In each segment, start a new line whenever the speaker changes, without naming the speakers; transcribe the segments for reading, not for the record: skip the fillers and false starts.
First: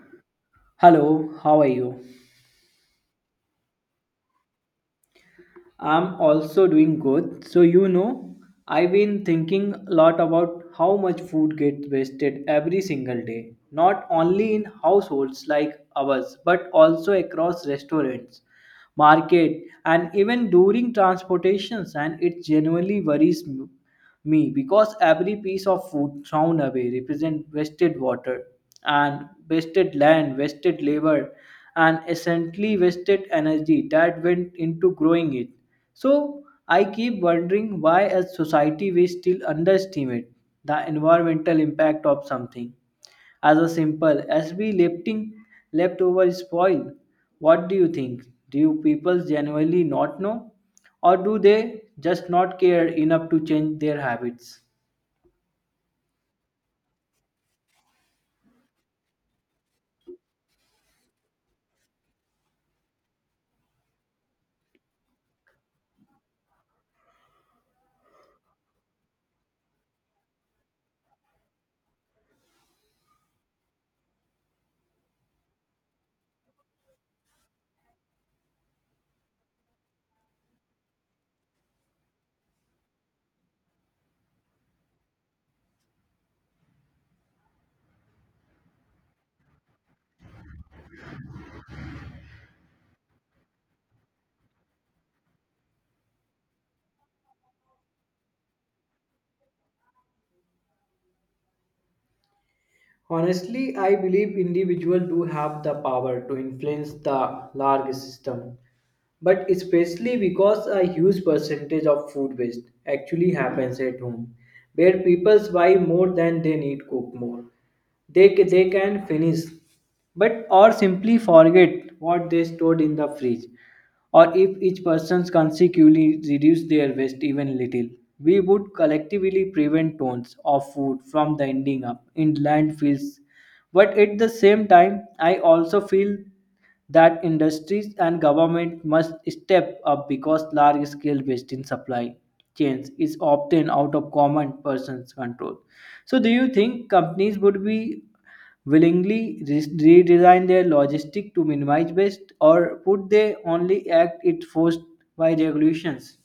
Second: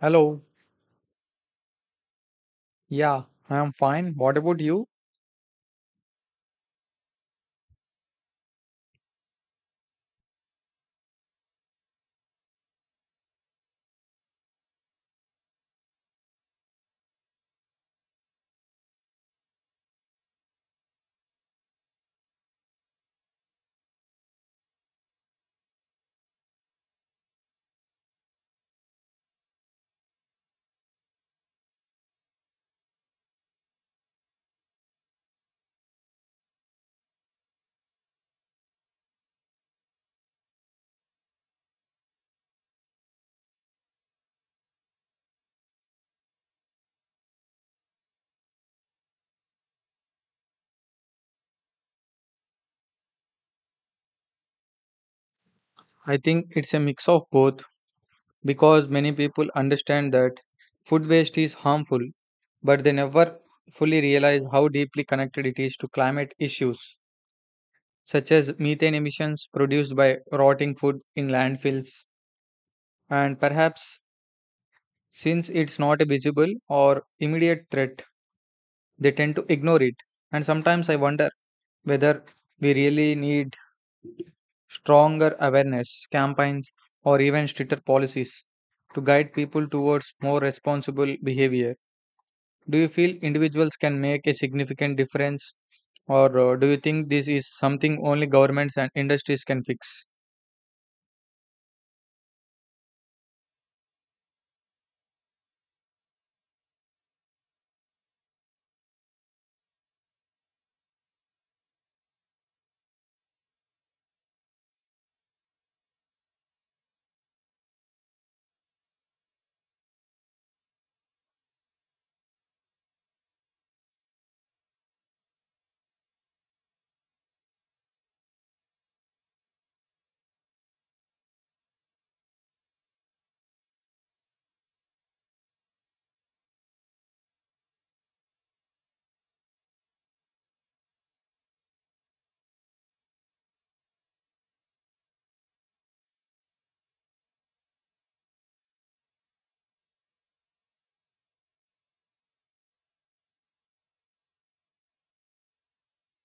Hello.
Hello, how are you?
Yeah, I am fine. What about you?
I'm also doing good. I've been thinking a lot about how much food gets wasted every single day, not only in households like ours, but also across restaurants, market, and even during transportations, and it genuinely worries me, because every piece of food thrown away represents wasted water and wasted land, wasted labor, and essentially wasted energy that went into growing it. So I keep wondering why, as society, we still underestimate the environmental impact of something as a simple as we lifting leftover spoil. What do you think? Do you people genuinely not know? Or do they just not care enough to change their habits?
I think it's a mix of both because many people understand that food waste is harmful, but they never fully realize how deeply connected it is to climate issues, such as methane emissions produced by rotting food in landfills. And perhaps since it's not a visible or immediate threat, they tend to ignore it. And sometimes I wonder whether we really need stronger awareness campaigns, or even stricter policies to guide people towards more responsible behavior. Do you feel individuals can make a significant difference, or do you think this is something only governments and industries can fix?
Honestly, I believe individuals do have the power to influence the larger system, but especially because a huge percentage of food waste actually happens at home, where people buy more than they need, cook more. They, they can finish, but or simply forget what they stored in the fridge. Or if each person consecutively reduced their waste even little, we would collectively prevent tons of food from the ending up in landfills, but at the same time, I also feel that industries and government must step up because large scale waste in supply chains is often out of common person's control. So, do you think companies would be willingly redesign their logistic to minimize waste, or would they only act it forced by regulations?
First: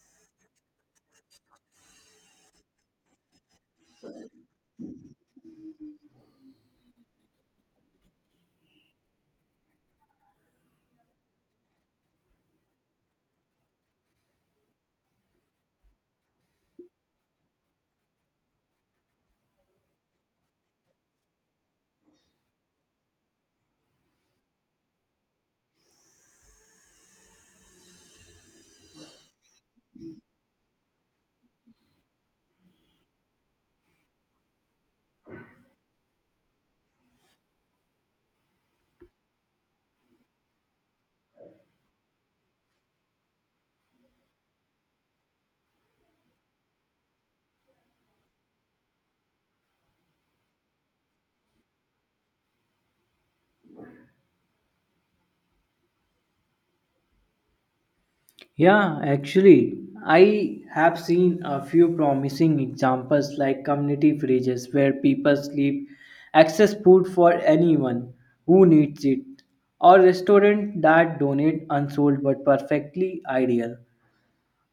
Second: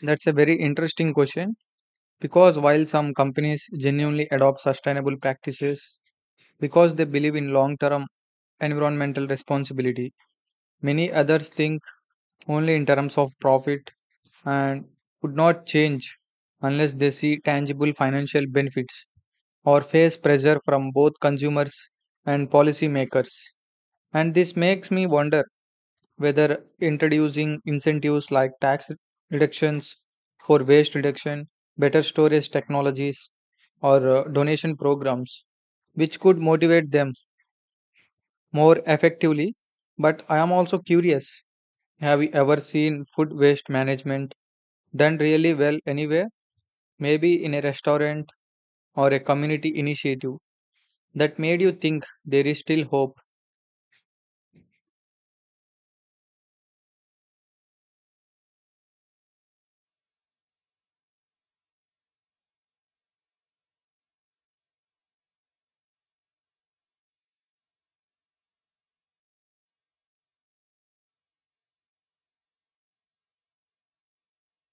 That's a very interesting question because while some companies genuinely adopt sustainable practices because they believe in long term environmental responsibility, many others think only in terms of profit and would not change unless they see tangible financial benefits or face pressure from both consumers and policymakers. And this makes me wonder whether introducing incentives like tax reductions for waste reduction, better storage technologies, or donation programs, which could motivate them more effectively. But I am also curious, have you ever seen food waste management done really well anywhere? Maybe in a restaurant or a community initiative that made you think there is still hope?
Yeah, actually, I have seen a few promising examples like community fridges where people sleep access food for anyone who needs it, or restaurants that donate unsold but perfectly ideal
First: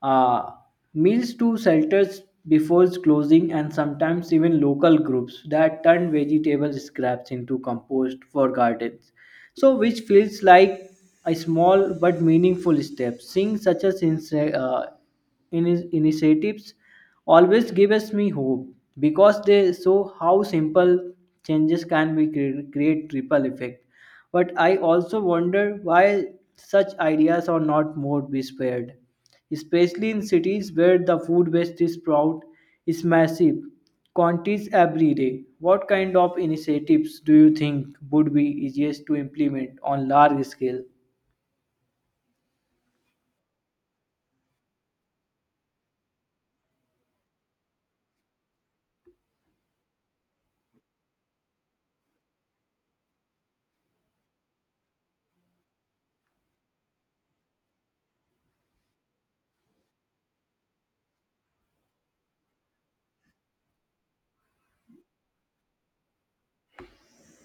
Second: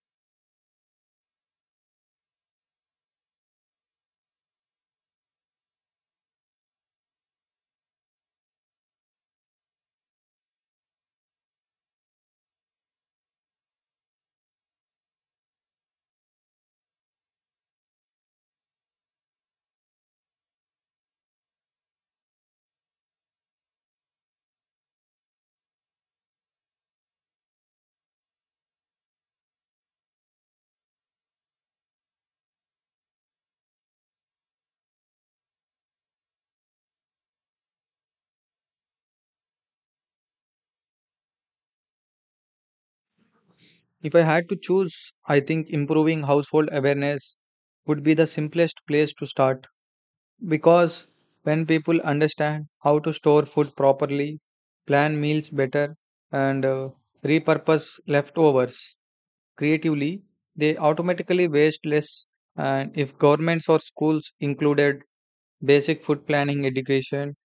uh, meals to shelters before closing, and sometimes even local groups that turn vegetable scraps into compost for gardens, so which feels like a small but meaningful step. Seeing such as uh, initiatives always gives me hope because they show how simple changes can be create triple effect. But I also wonder why such ideas are not more spread, especially in cities where the food waste is proud is massive quantities every day. What kind of initiatives do you think would be easiest to implement on large scale?
If I had to choose, I think improving household awareness would be the simplest place to start because when people understand how to store food properly, plan meals better, and repurpose leftovers creatively, they automatically waste less. And if governments or schools included basic food planning education,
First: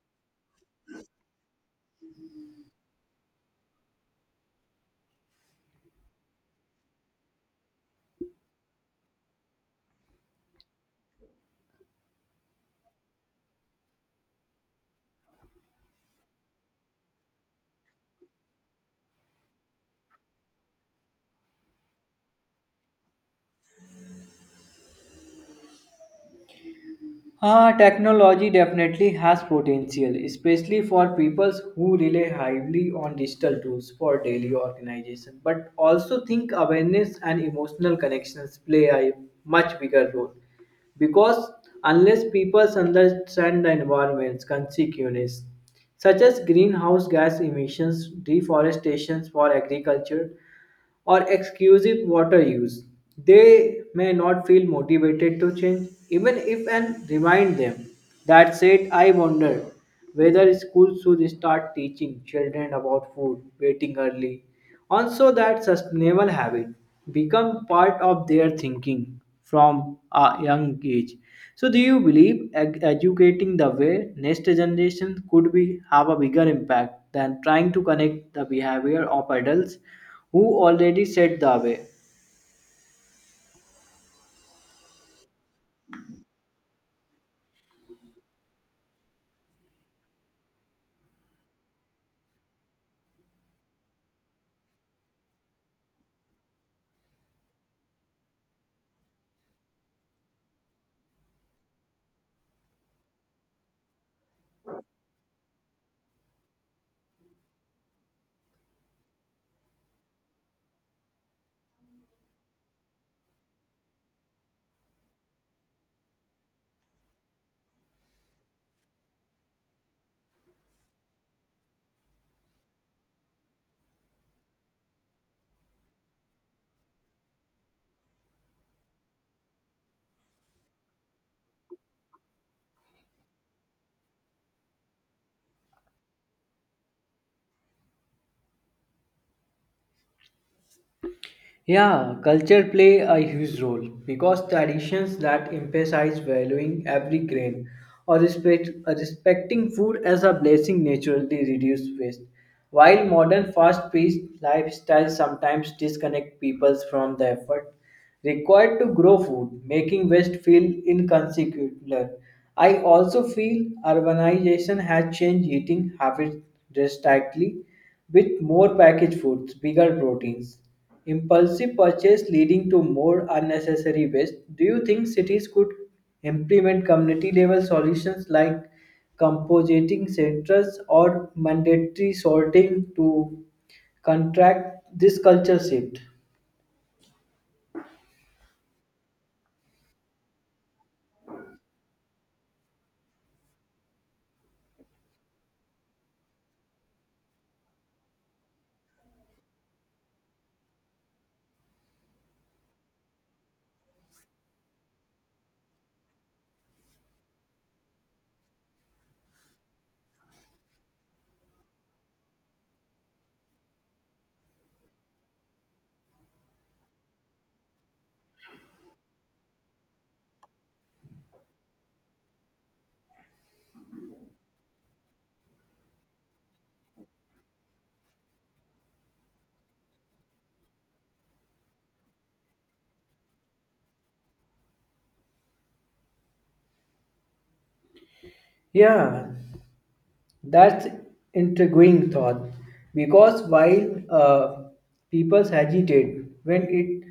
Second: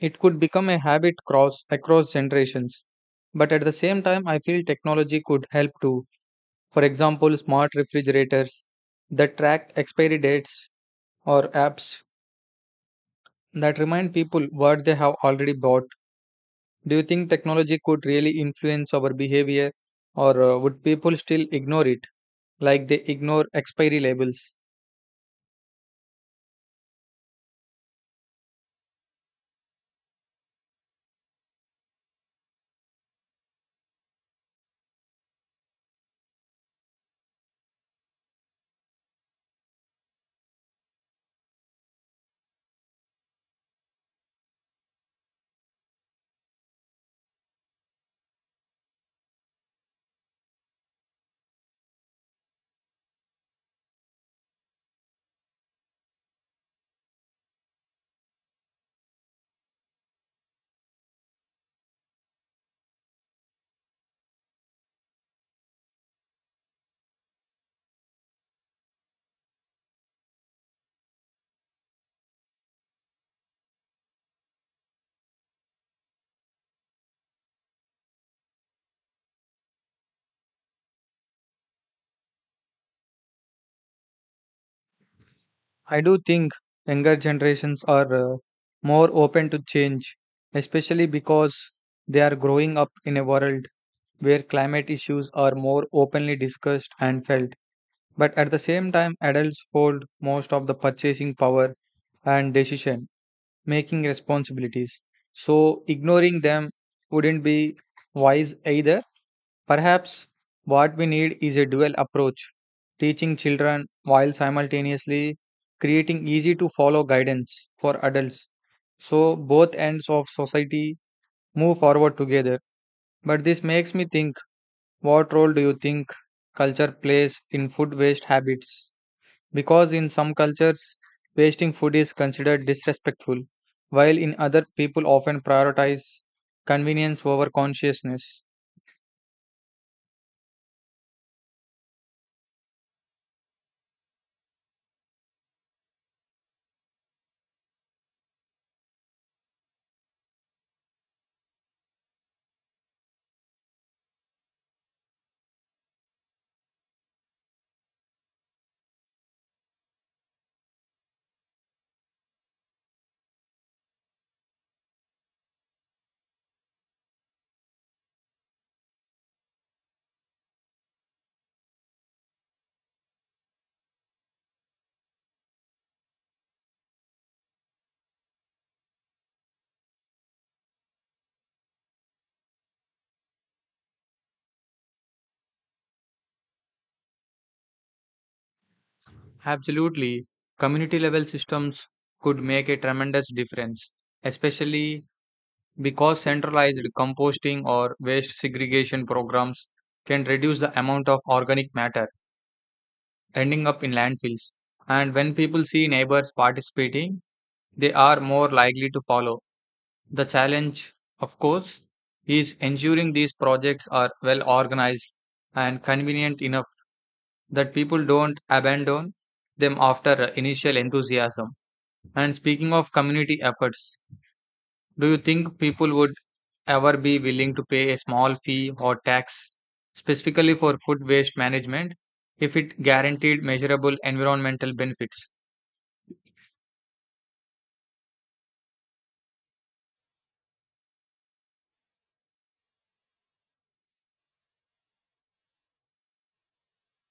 it could become a habit cross across generations. But at the same time, I feel technology could help too. For example, smart refrigerators that track expiry dates or apps that remind people what they have already bought. Do you think technology could really influence our behavior, or would people still ignore it like they ignore expiry labels?
Ah, technology definitely has potential, especially for people who rely heavily on digital tools for daily organization. But also think awareness and emotional connections play a much bigger role. Because unless people understand the environment's consequences, such as greenhouse gas emissions, deforestation for agriculture, or exclusive water use. They may not feel motivated to change, even if and remind them. That said, I wonder whether schools should start teaching children about food, waiting early, and so that sustainable habit become part of their thinking from a young age. So, do you believe educating the way next generation could be have a bigger impact than trying to connect the behavior of adults who already set the way?
I do think younger generations are more open to change, especially because they are growing up in a world where climate issues are more openly discussed and felt. But at the same time, adults hold most of the purchasing power and decision making responsibilities. So, ignoring them wouldn't be wise either. Perhaps what we need is a dual approach, teaching children while simultaneously creating easy to follow guidance for adults, so both ends of society move forward together. But this makes me think, what role do you think culture plays in food waste habits? Because in some cultures, wasting food is considered disrespectful, while in other, people often prioritize convenience over consciousness.
Yeah, culture play a huge role because traditions that emphasize valuing every grain or respecting food as a blessing naturally reduce waste, while modern fast-paced lifestyles sometimes disconnect people from the effort required to grow food, making waste feel inconsequential. I also feel urbanization has changed eating habits drastically, with more packaged foods, bigger proteins. Impulsive purchase leading to more unnecessary waste. Do you think cities could implement community level solutions like compositing centers or mandatory sorting to contract this culture shift?
Absolutely. Community level systems could make a tremendous difference, especially because centralized composting or waste segregation programs can reduce the amount of organic matter ending up in landfills. And when people see neighbors participating, they are more likely to follow. The challenge, of course, is ensuring these projects are well organized and convenient enough that people don't abandon them after initial enthusiasm. And speaking of community efforts, do you think people would ever be willing to pay a small fee or tax specifically for food waste management if it guaranteed measurable environmental benefits?
Yeah, that's intriguing thought because while people hesitate when it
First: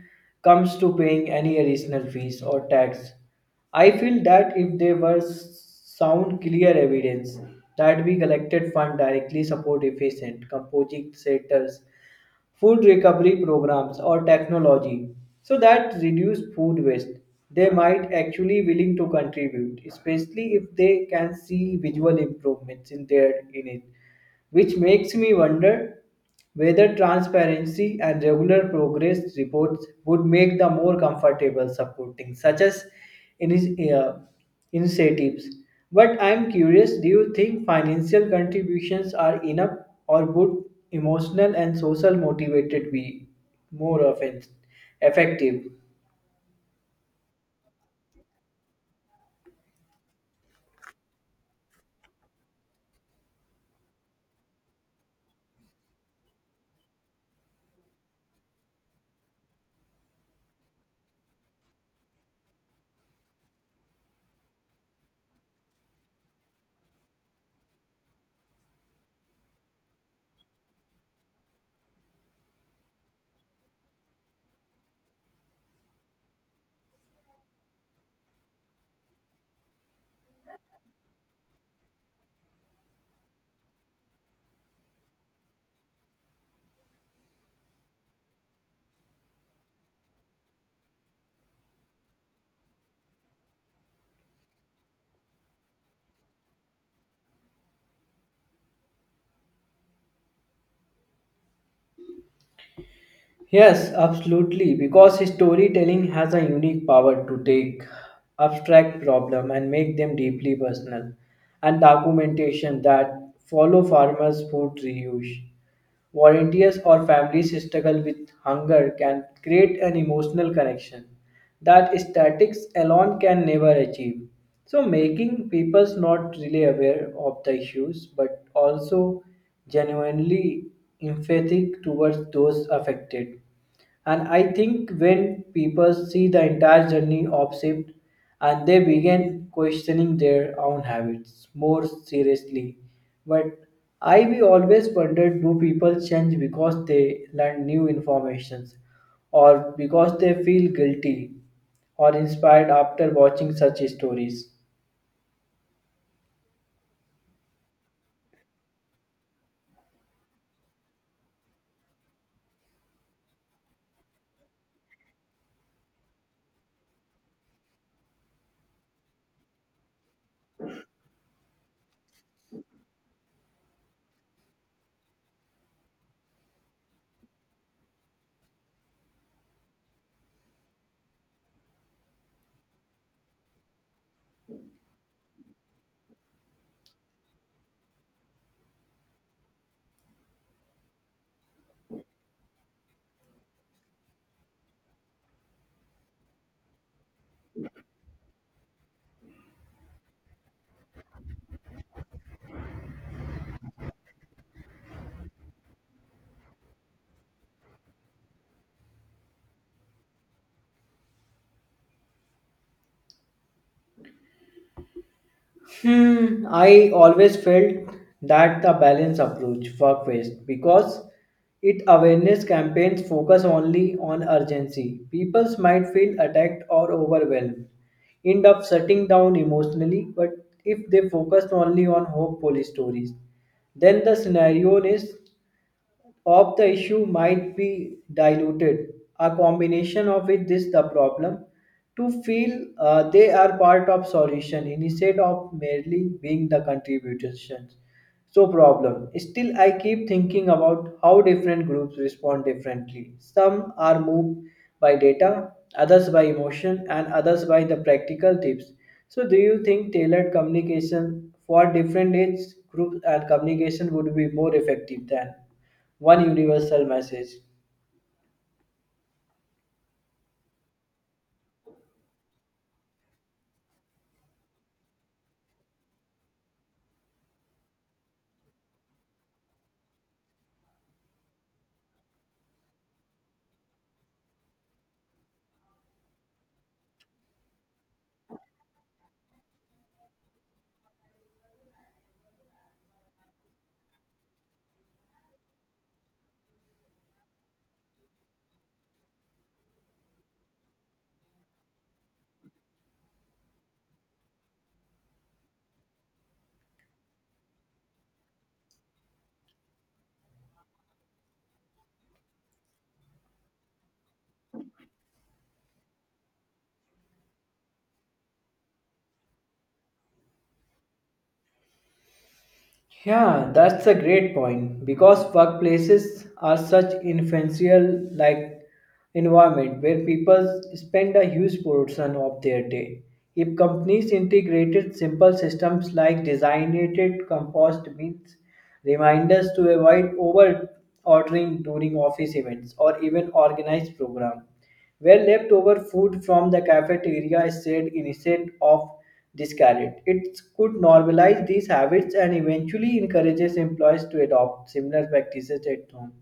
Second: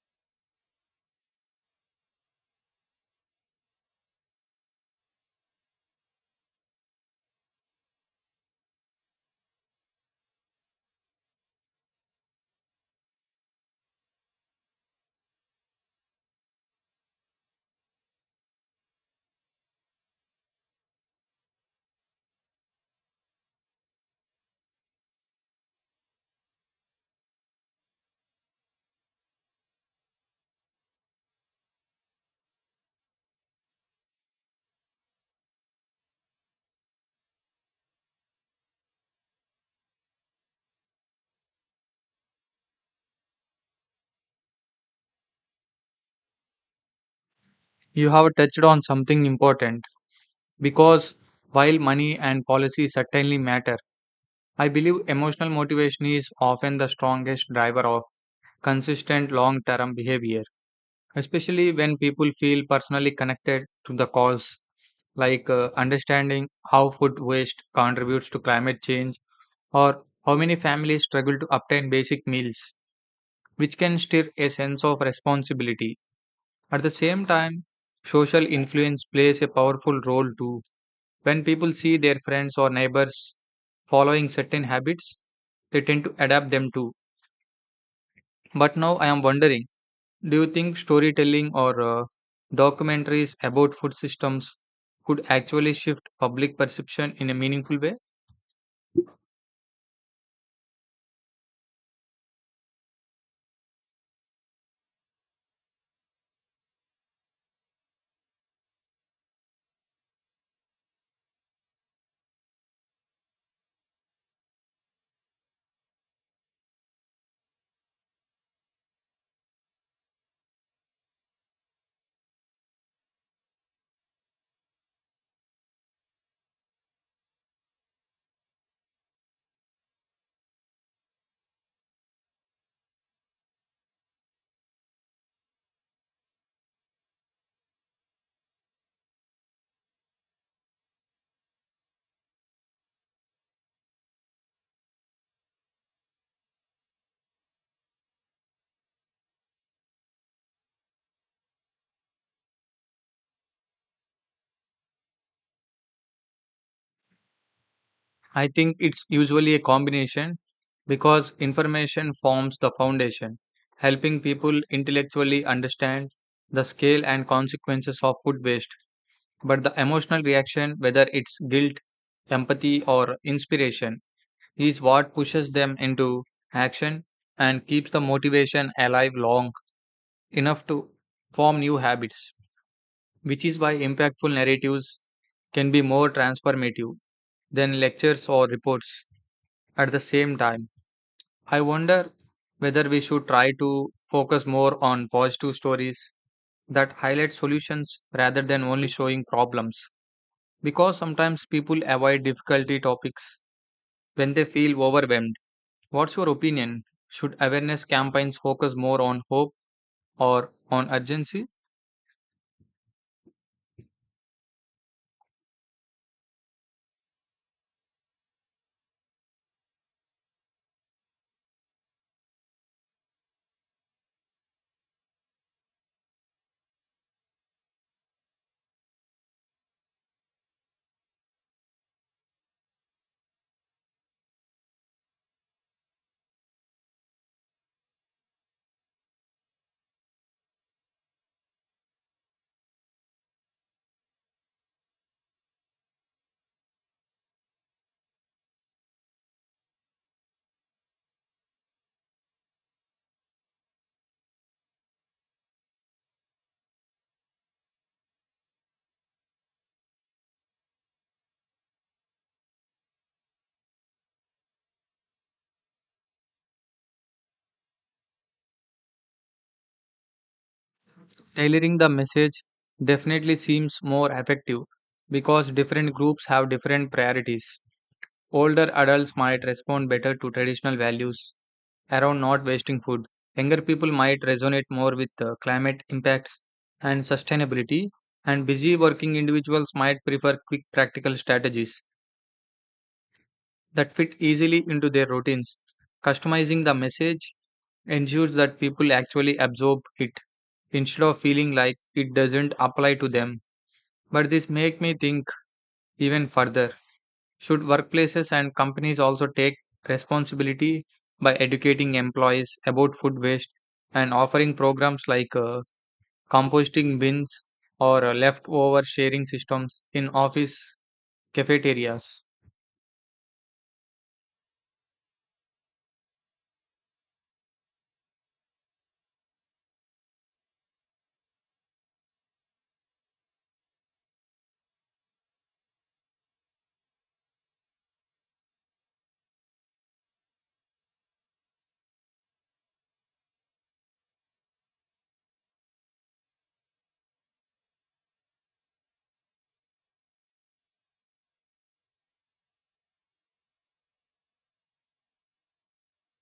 comes to paying any additional fees or tax, I feel that if there was sound clear evidence that we collected fund directly support efficient composing sectors, food recovery programs or technology so that reduce food waste, they might actually willing to contribute, especially if they can see visual improvements in their in it, which makes me wonder whether transparency and regular progress reports would make the more comfortable supporting such as in his, uh, incentives. But I'm curious, do you think financial contributions are enough, or would emotional and social motivated be more often effective?
You have touched on something important, because while money and policy certainly matter, I believe emotional motivation is often the strongest driver of consistent long term behavior, especially when people feel personally connected to the cause, like understanding how food waste contributes to climate change or how many families struggle to obtain basic meals, which can stir a sense of responsibility. At the same time, social influence plays a powerful role too. When people see their friends or neighbors following certain habits, they tend to adapt them to. But now I am wondering, do you think storytelling or documentaries about food systems could actually shift public perception in a meaningful way?
Yes, absolutely, because storytelling has a unique power to take abstract problem and make them deeply personal, and documentation that follow farmers, food reuse, volunteers or families struggle with hunger can create an emotional connection that statistics alone can never achieve. So, making people not really aware of the issues but also genuinely empathic towards those affected. And I think when people see the entire journey of shift and they begin questioning their own habits more seriously. But I we always wondered, do people change because they learn new informations, or because they feel guilty or inspired after watching such stories.
I think it's usually a combination because information forms the foundation, helping people intellectually understand the scale and consequences of food waste. But the emotional reaction, whether it's guilt, empathy, or inspiration, is what pushes them into action and keeps the motivation alive long enough to form new habits, which is why impactful narratives can be more transformative than lectures or reports at the same time. I wonder whether we should try to focus more on positive stories that highlight solutions rather than only showing problems, because sometimes people avoid difficulty topics when they feel overwhelmed. What's your opinion? Should awareness campaigns focus more on hope or on urgency?
Hmm, I always felt that the balance approach work best because it awareness campaigns focus only on urgency. People might feel attacked or overwhelmed, end up shutting down emotionally, but if they focus only on hopeful stories, then the scenario is of the issue might be diluted. A combination of it is the problem to feel they are part of solution instead of merely being the contributions. So problem. Still, I keep thinking about how different groups respond differently. Some are moved by data, others by emotion, and others by the practical tips. So, do you think tailored communication for different age groups and communication would be more effective than one universal message?
Tailoring the message definitely seems more effective because different groups have different priorities. Older adults might respond better to traditional values around not wasting food. Younger people might resonate more with climate impacts and sustainability, and busy working individuals might prefer quick practical strategies that fit easily into their routines. Customizing the message ensures that people actually absorb it instead of feeling like it doesn't apply to them. But this make me think even further. Should workplaces and companies also take responsibility by educating employees about food waste and offering programs like composting bins or leftover sharing systems in office cafeterias?
Yeah, that's a great point because workplaces are such influential like environment where people spend a huge portion of their day. If companies integrated simple systems like designated compost bins, reminders to avoid over ordering during office events or even organized program where leftover food from the cafeteria is shared instead of discarded, it could normalize these habits and eventually encourages employees to adopt similar practices at home.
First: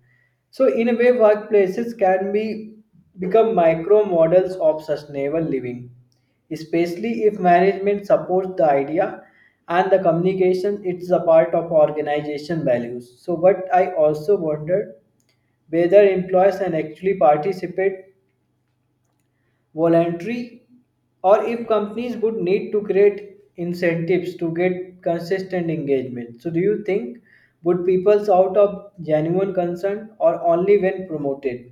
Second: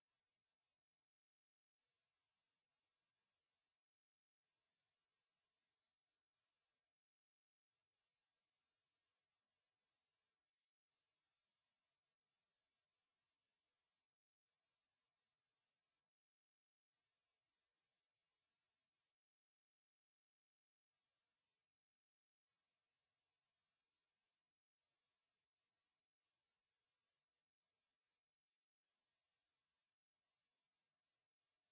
So, in a way, workplaces can be become micro models of sustainable living, especially if management supports the idea and the communication it's a part of organization values. So, but I also wondered whether employees can actually participate voluntary or if companies would need to create incentives to get consistent engagement. So, do you think would people's out of genuine concern or only when promoted?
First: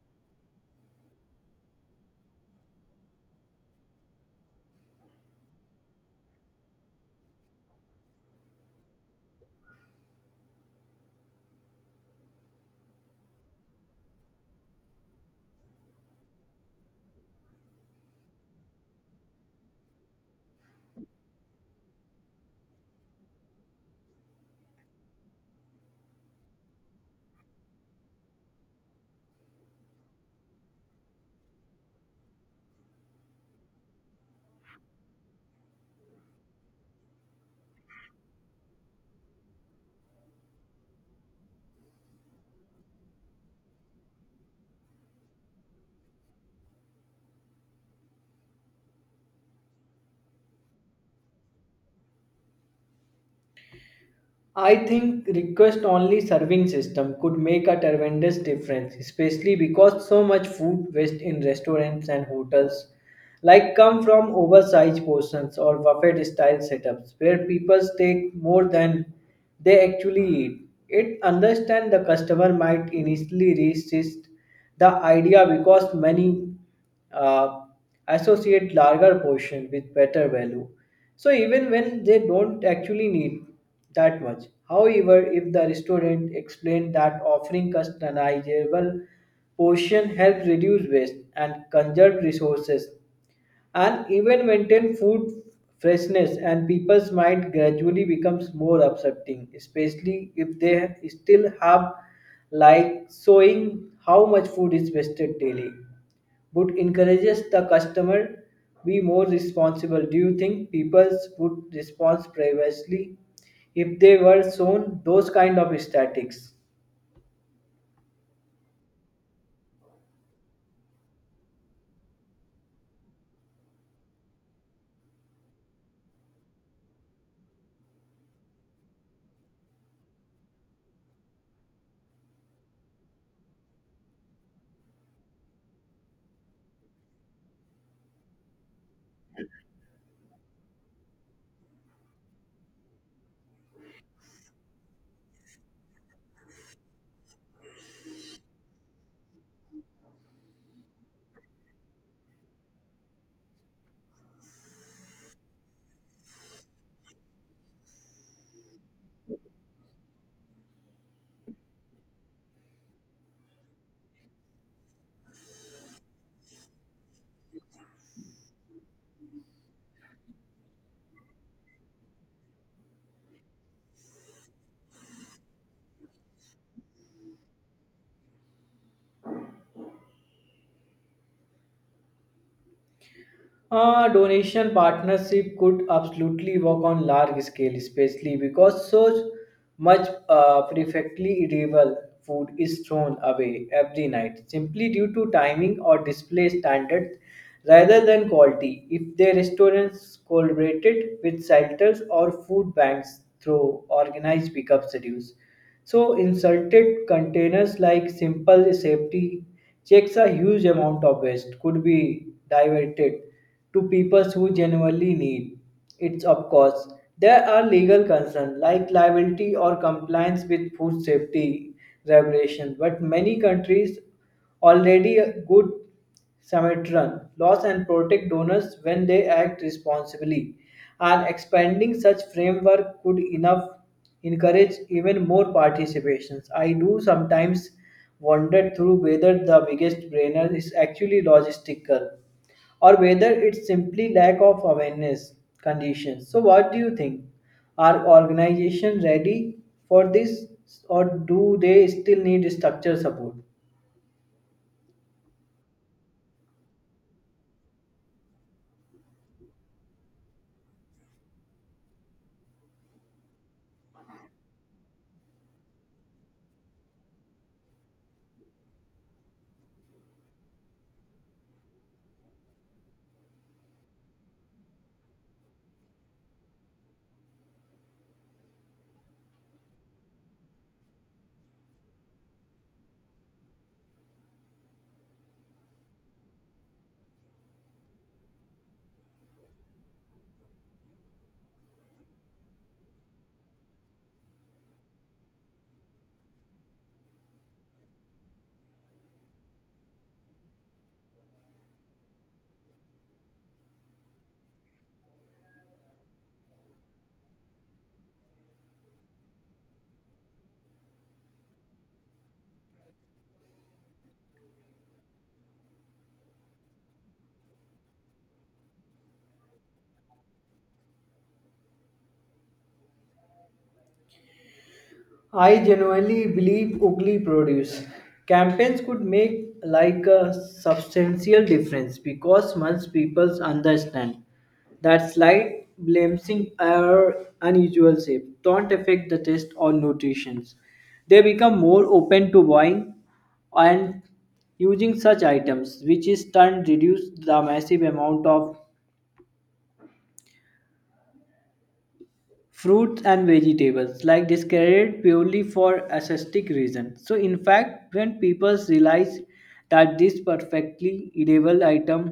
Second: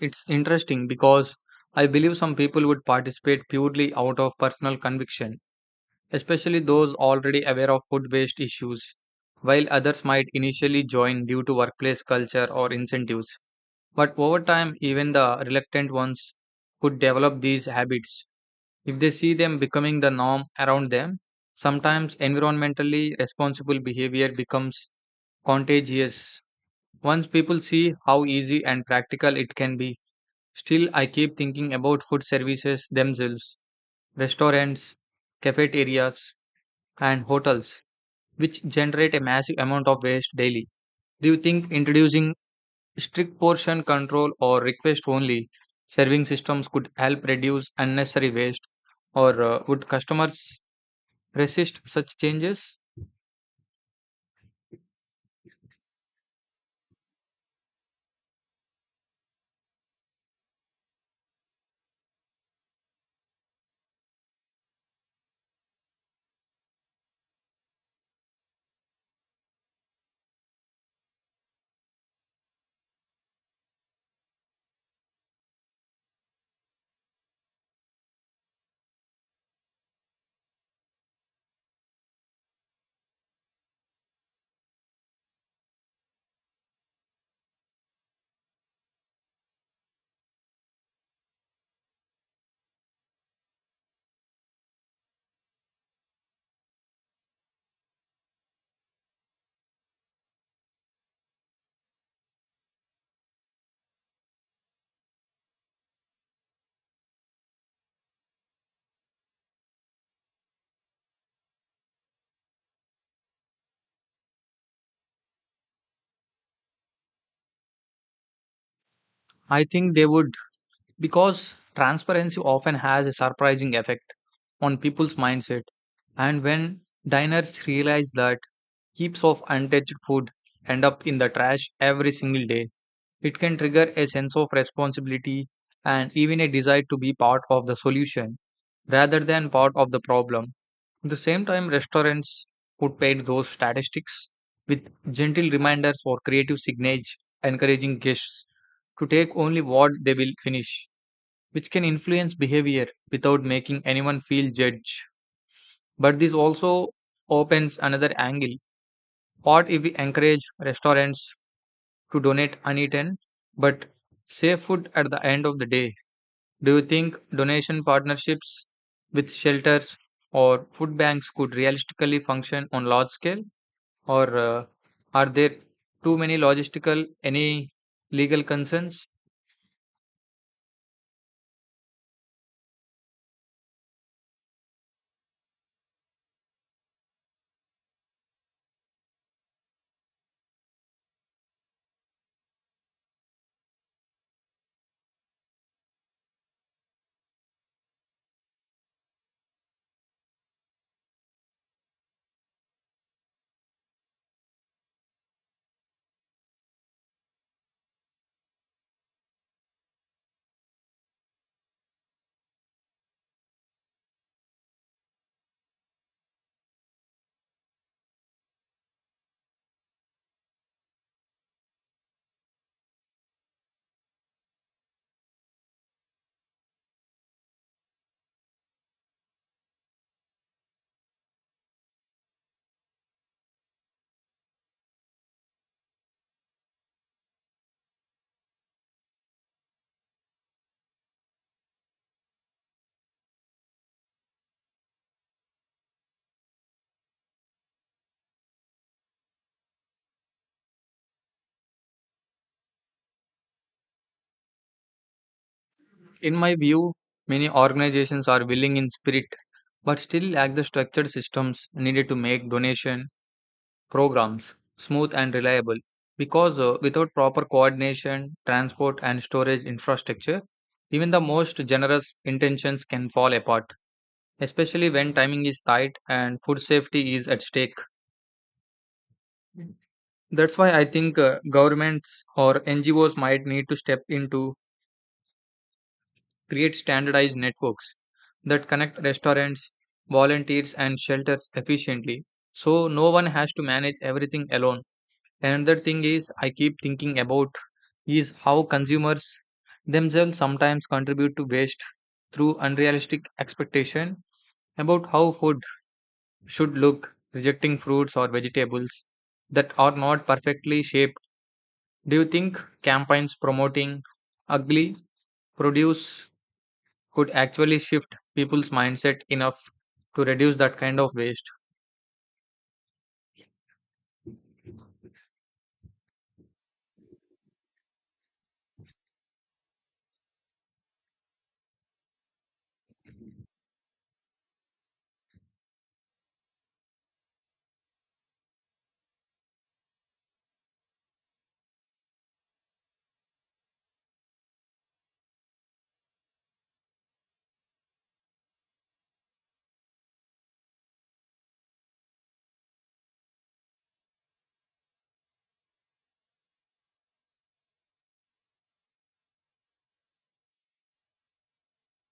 It's interesting because I believe some people would participate purely out of personal conviction, especially those already aware of food waste issues, while others might initially join due to workplace culture or incentives. But over time, even the reluctant ones could develop these habits if they see them becoming the norm around them. Sometimes environmentally responsible behavior becomes contagious. Once people see how easy and practical it can be, still I keep thinking about food services themselves, restaurants, cafeterias, and hotels, which generate a massive amount of waste daily. Do you think introducing strict portion control or request only serving systems could help reduce unnecessary waste, or would customers resist such changes?
I think request only serving system could make a tremendous difference, especially because so much food waste in restaurants and hotels like come from oversized portions or buffet style setups where people take more than they actually eat. It understand the customer might initially resist the idea because many uh, associate larger portion with better value. So even when they don't actually need that much. However, if the restaurant explain that offering customizable portion helps reduce waste and conserve resources and even maintain food freshness, and people's mind gradually becomes more accepting, especially if they still have like showing how much food is wasted daily would encourages the customer be more responsible. Do you think people would respond previously if they were shown those kind of statistics?
I think they would because transparency often has a surprising effect on people's mindset. And when diners realize that heaps of untouched food end up in the trash every single day, it can trigger a sense of responsibility and even a desire to be part of the solution rather than part of the problem. At the same time, restaurants would paint those statistics with gentle reminders or creative signage, encouraging guests to take only what they will finish, which can influence behavior without making anyone feel judged. But this also opens another angle. What if we encourage restaurants to donate uneaten but save food at the end of the day? Do you think donation partnerships with shelters or food banks could realistically function on large scale, or are there too many logistical, any legal concerns?
Donation partnership could absolutely work on large scale, especially because so much perfectly edible food is thrown away every night simply due to timing or display standards rather than quality. If the restaurants collaborated with shelters or food banks through organized pickup schedules, so inserted containers like simple safety checks, a huge amount of waste could be diverted to people who genuinely need it. Of course, there are legal concerns like liability or compliance with food safety regulations, but many countries already good Samaritan laws and protect donors when they act responsibly. And expanding such framework could enough encourage even more participations. I do sometimes wonder through whether the biggest brainer is actually logistical or whether it's simply lack of awareness conditions. So, what do you think? Are organizations ready for this, or do they still need structure support?
In my view, many organizations are willing in spirit but still lack the structured systems needed to make donation programs smooth and reliable, because without proper coordination, transport, and storage infrastructure, even the most generous intentions can fall apart, especially when timing is tight and food safety is at stake. That's why I think governments or NGOs might need to step in to create standardized networks that connect restaurants, volunteers, and shelters efficiently, so no one has to manage everything alone. Another thing is I keep thinking about is how consumers themselves sometimes contribute to waste through unrealistic expectation about how food should look, rejecting fruits or vegetables that are not perfectly shaped. Do you think campaigns promoting ugly produce could actually shift people's mindset enough to reduce that kind of waste?
I genuinely believe ugly produce campaigns could make like a substantial difference because once people understand that slight blemishes or unusual shape don't affect the taste or nutrition, they become more open to buying and using such items, which is turn reduce the massive amount of fruits and vegetables like discarded purely for aesthetic reasons. So in fact, when people realize that these perfectly edible items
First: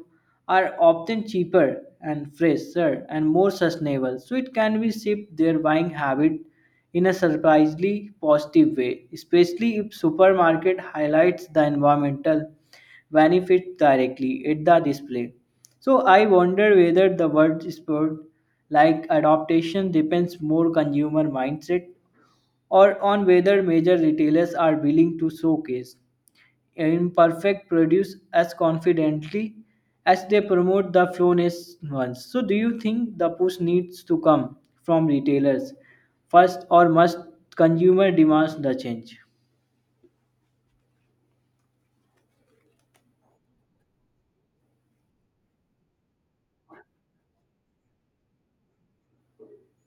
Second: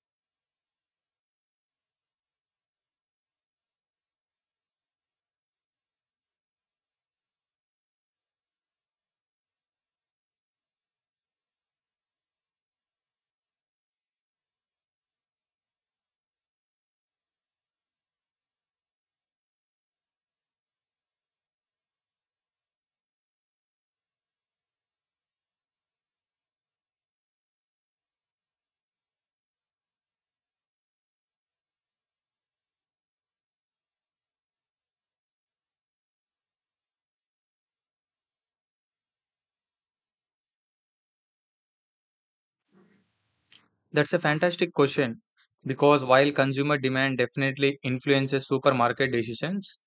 are often cheaper and fresher and more sustainable, so it can be shift their buying habit in a surprisingly positive way, especially if supermarket highlights the environmental benefits directly at the display. So I wonder whether the word sport like adaptation depends more consumer mindset or on whether major retailers are willing to showcase imperfect produce as confidently as they promote the flawless ones. So do you think the push needs to come from retailers first, or must consumer demands the change?
That's a fantastic question because while consumer demand definitely influences supermarket decisions,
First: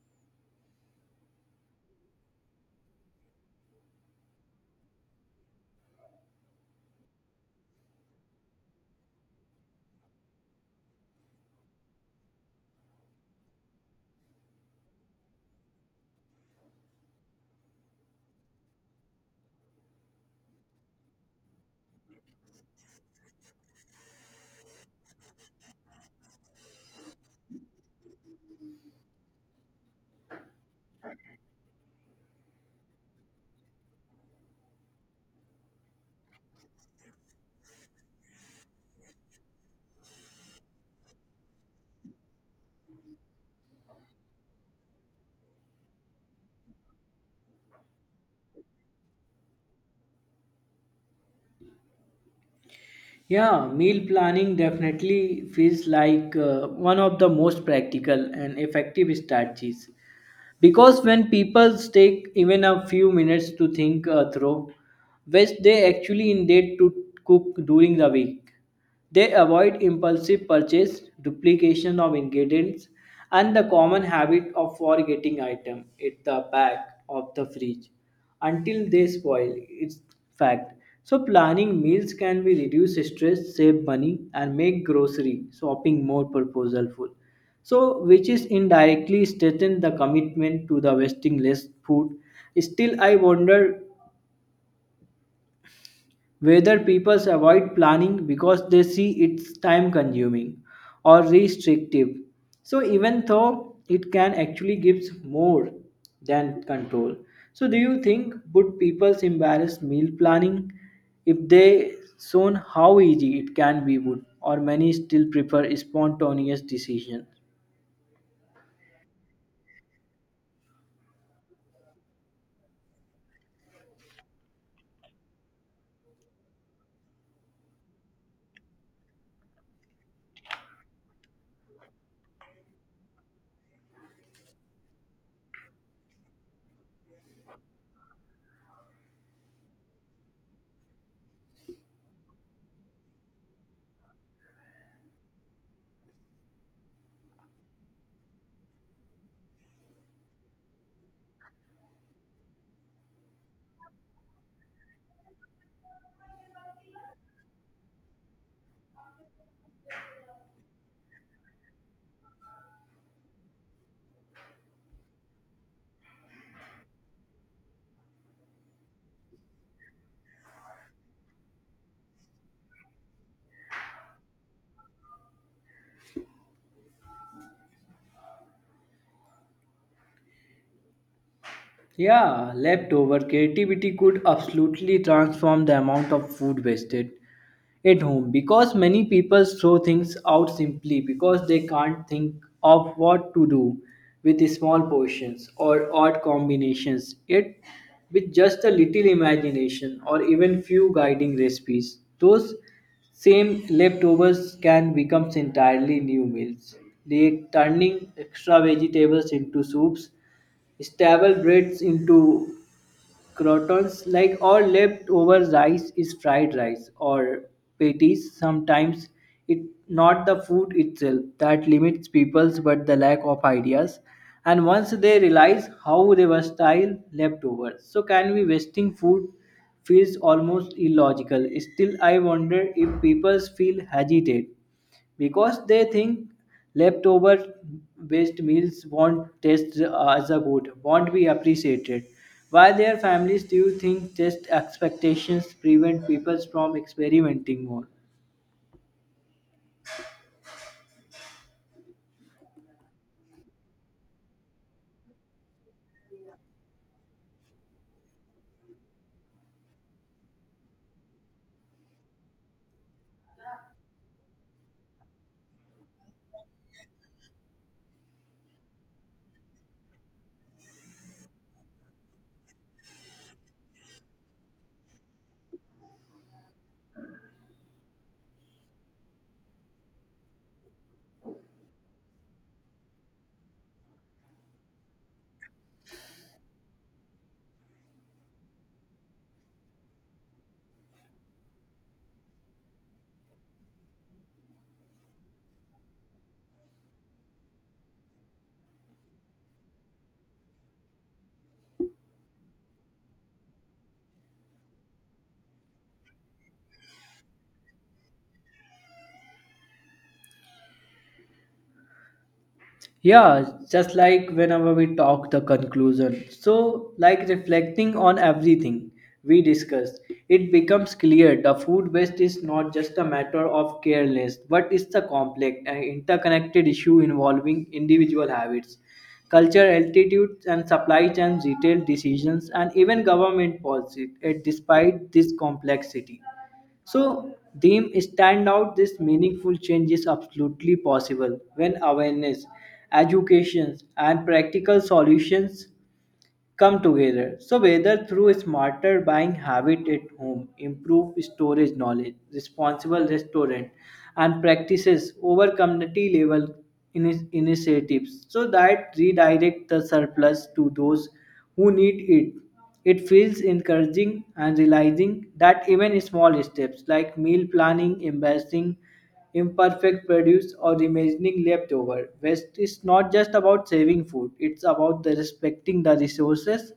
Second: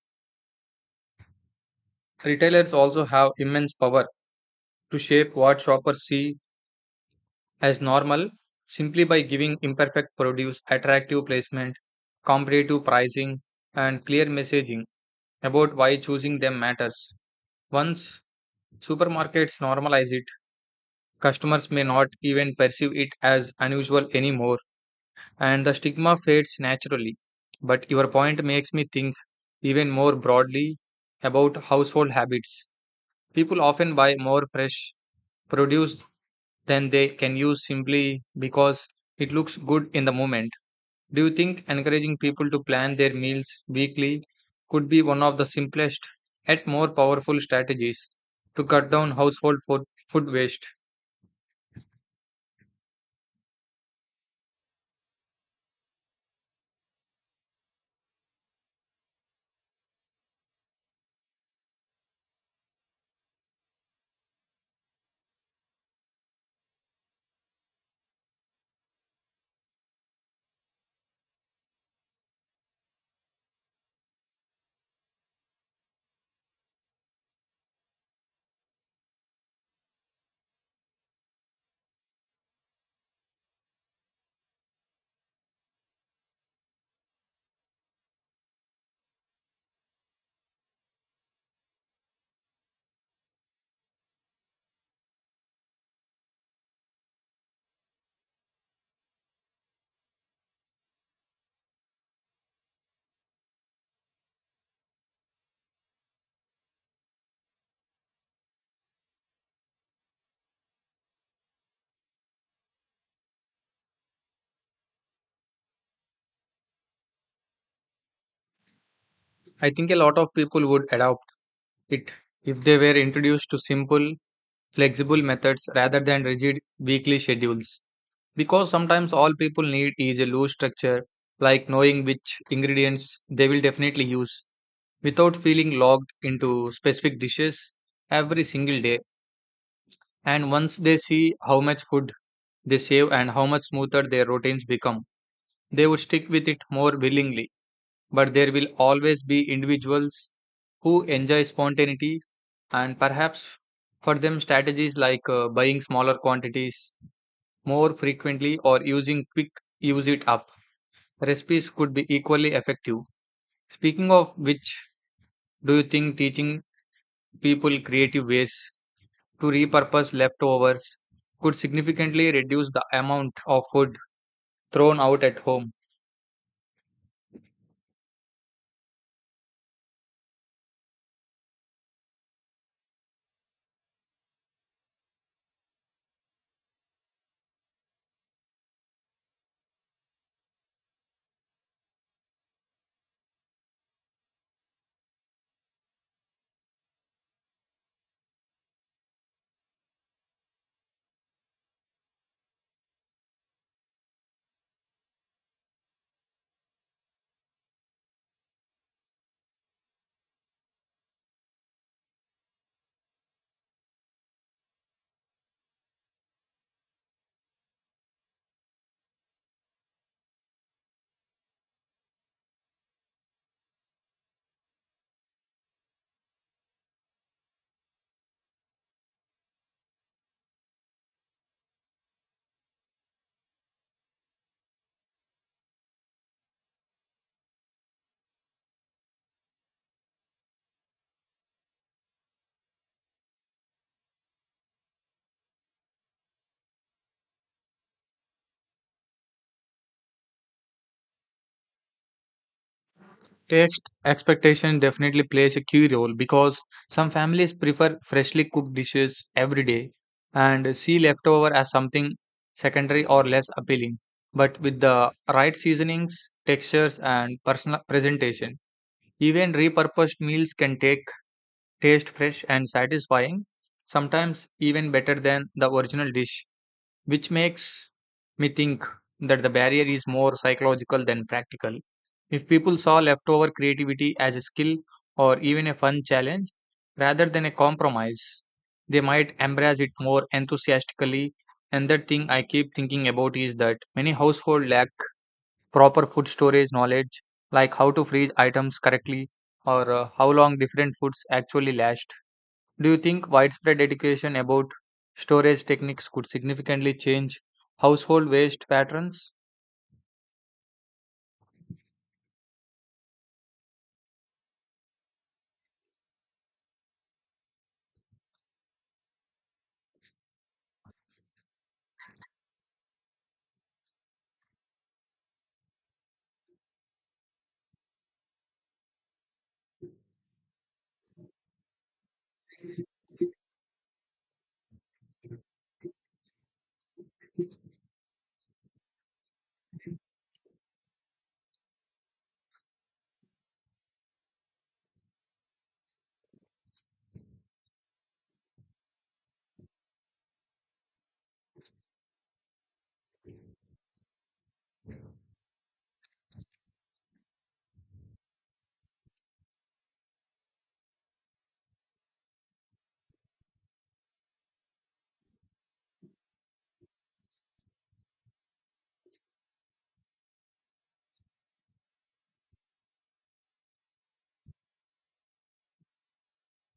retailers also have immense power to shape what shoppers see as normal, simply by giving imperfect produce attractive placement, competitive pricing, and clear messaging about why choosing them matters. Once supermarkets normalize it, customers may not even perceive it as unusual anymore, and the stigma fades naturally. But your point makes me think even more broadly about household habits. People often buy more fresh produce than they can use simply because it looks good in the moment. Do you think encouraging people to plan their meals weekly could be one of the simplest yet more powerful strategies to cut down household food waste?
Yeah, meal planning definitely feels like one of the most practical and effective strategies because when people take even a few minutes to think through which they actually intend to cook during the week, they avoid impulsive purchase, duplication of ingredients, and the common habit of forgetting item at the back of the fridge until they spoil. It's fact. So planning meals can be reduce stress, save money, and make grocery shopping more purposeful. So which is indirectly strengthen the commitment to the wasting less food. Still, I wonder whether people avoid planning because they see it's time consuming or restrictive. So, even though it can actually gives more than control. So, do you think would people embarrass meal planning if they shown how easy it can be would, or many still prefer spontaneous decision?
I think a lot of people would adopt it if they were introduced to simple, flexible methods rather than rigid weekly schedules. Because sometimes all people need is a loose structure, like knowing which ingredients they will definitely use without feeling locked into specific dishes every single day. And once they see how much food they save and how much smoother their routines become, they would stick with it more willingly. But there will always be individuals who enjoy spontaneity, and perhaps for them, strategies like buying smaller quantities more frequently or using quick use it up recipes could be equally effective. Speaking of which, do you think teaching people creative ways to repurpose leftovers could significantly reduce the amount of food thrown out at home?
Yeah, leftover creativity could absolutely transform the amount of food wasted at home because many people throw things out simply because they can't think of what to do with small portions or odd combinations. Yet, with just a little imagination or even few guiding recipes, those same leftovers can become entirely new meals, like turning extra vegetables into soups, stable breads into croutons, like all leftover rice is fried rice or patties. Sometimes it not the food itself that limits peoples but the lack of ideas, and once they realize how they were style leftovers so can be, wasting food feels almost illogical. Still, I wonder if peoples feel hesitate because they think leftover waste meals won't taste as a good, won't be appreciated. While their families, do you think taste expectations prevent people from experimenting more?
Taste expectation definitely plays a key role because some families prefer freshly cooked dishes every day and see leftover as something secondary or less appealing. But with the right seasonings, textures, and personal presentation, even repurposed meals can take taste fresh and satisfying, sometimes even better than the original dish, which makes me think that the barrier is more psychological than practical. If people saw leftover creativity as a skill or even a fun challenge rather than a compromise, they might embrace it more enthusiastically. And that thing I keep thinking about is that many households lack proper food storage knowledge, like how to freeze items correctly or how long different foods actually last. Do you think widespread education about storage techniques could significantly change household waste patterns?
Yeah, just like whenever we talk the conclusion. So, like reflecting on everything we discussed, it becomes clear the food waste is not just a matter of carelessness, but it's a complex and interconnected issue involving individual habits, culture, altitudes, and supply chains, retail decisions, and even government policy. Despite this complexity. So them stand out this meaningful change is absolutely possible when awareness, education and practical solutions come together. So whether through smarter buying habit at home, improved storage knowledge, responsible restaurant and practices over community level initiatives so that redirect the surplus to those who need it, it feels encouraging and realizing that even small steps like meal planning, embracing imperfect produce, or reimagining leftover waste is not just about saving food, it's about the respecting the resources,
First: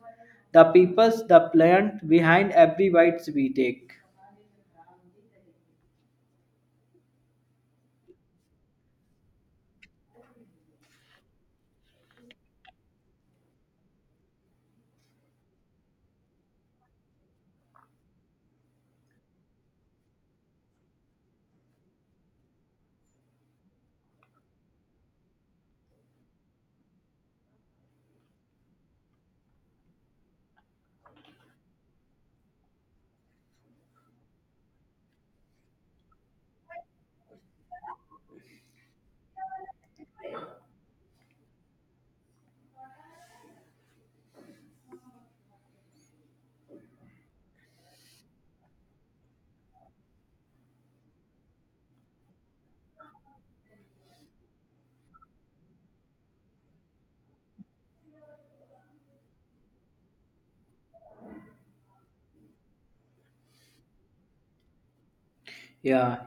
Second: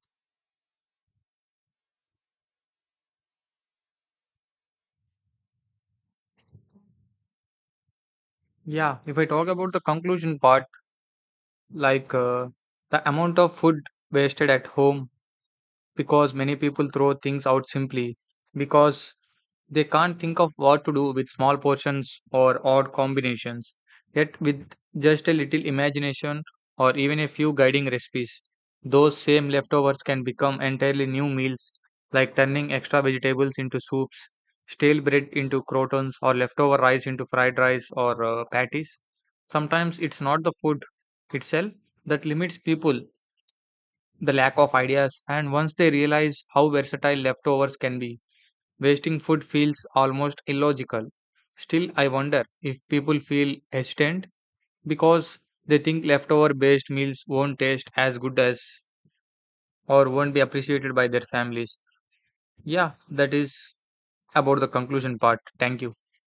the peoples, the plant behind every bite we take.
Yeah, if I talk about the conclusion part, like the amount of food wasted at home, because many people throw things out simply because they can't think of what to do with small portions or odd combinations. Yet, with just a little imagination or even a few guiding recipes, those same leftovers can become entirely new meals, like turning extra vegetables into soups, stale bread into croutons, or leftover rice into fried rice or patties. Sometimes it's not the food itself that limits people, the lack of ideas, and once they realize how versatile leftovers can be, wasting food feels almost illogical. Still, I wonder if people feel hesitant because they think leftover based meals won't taste as good as or won't be appreciated by their families. Yeah, that is about the conclusion part. Thank you.
Yeah,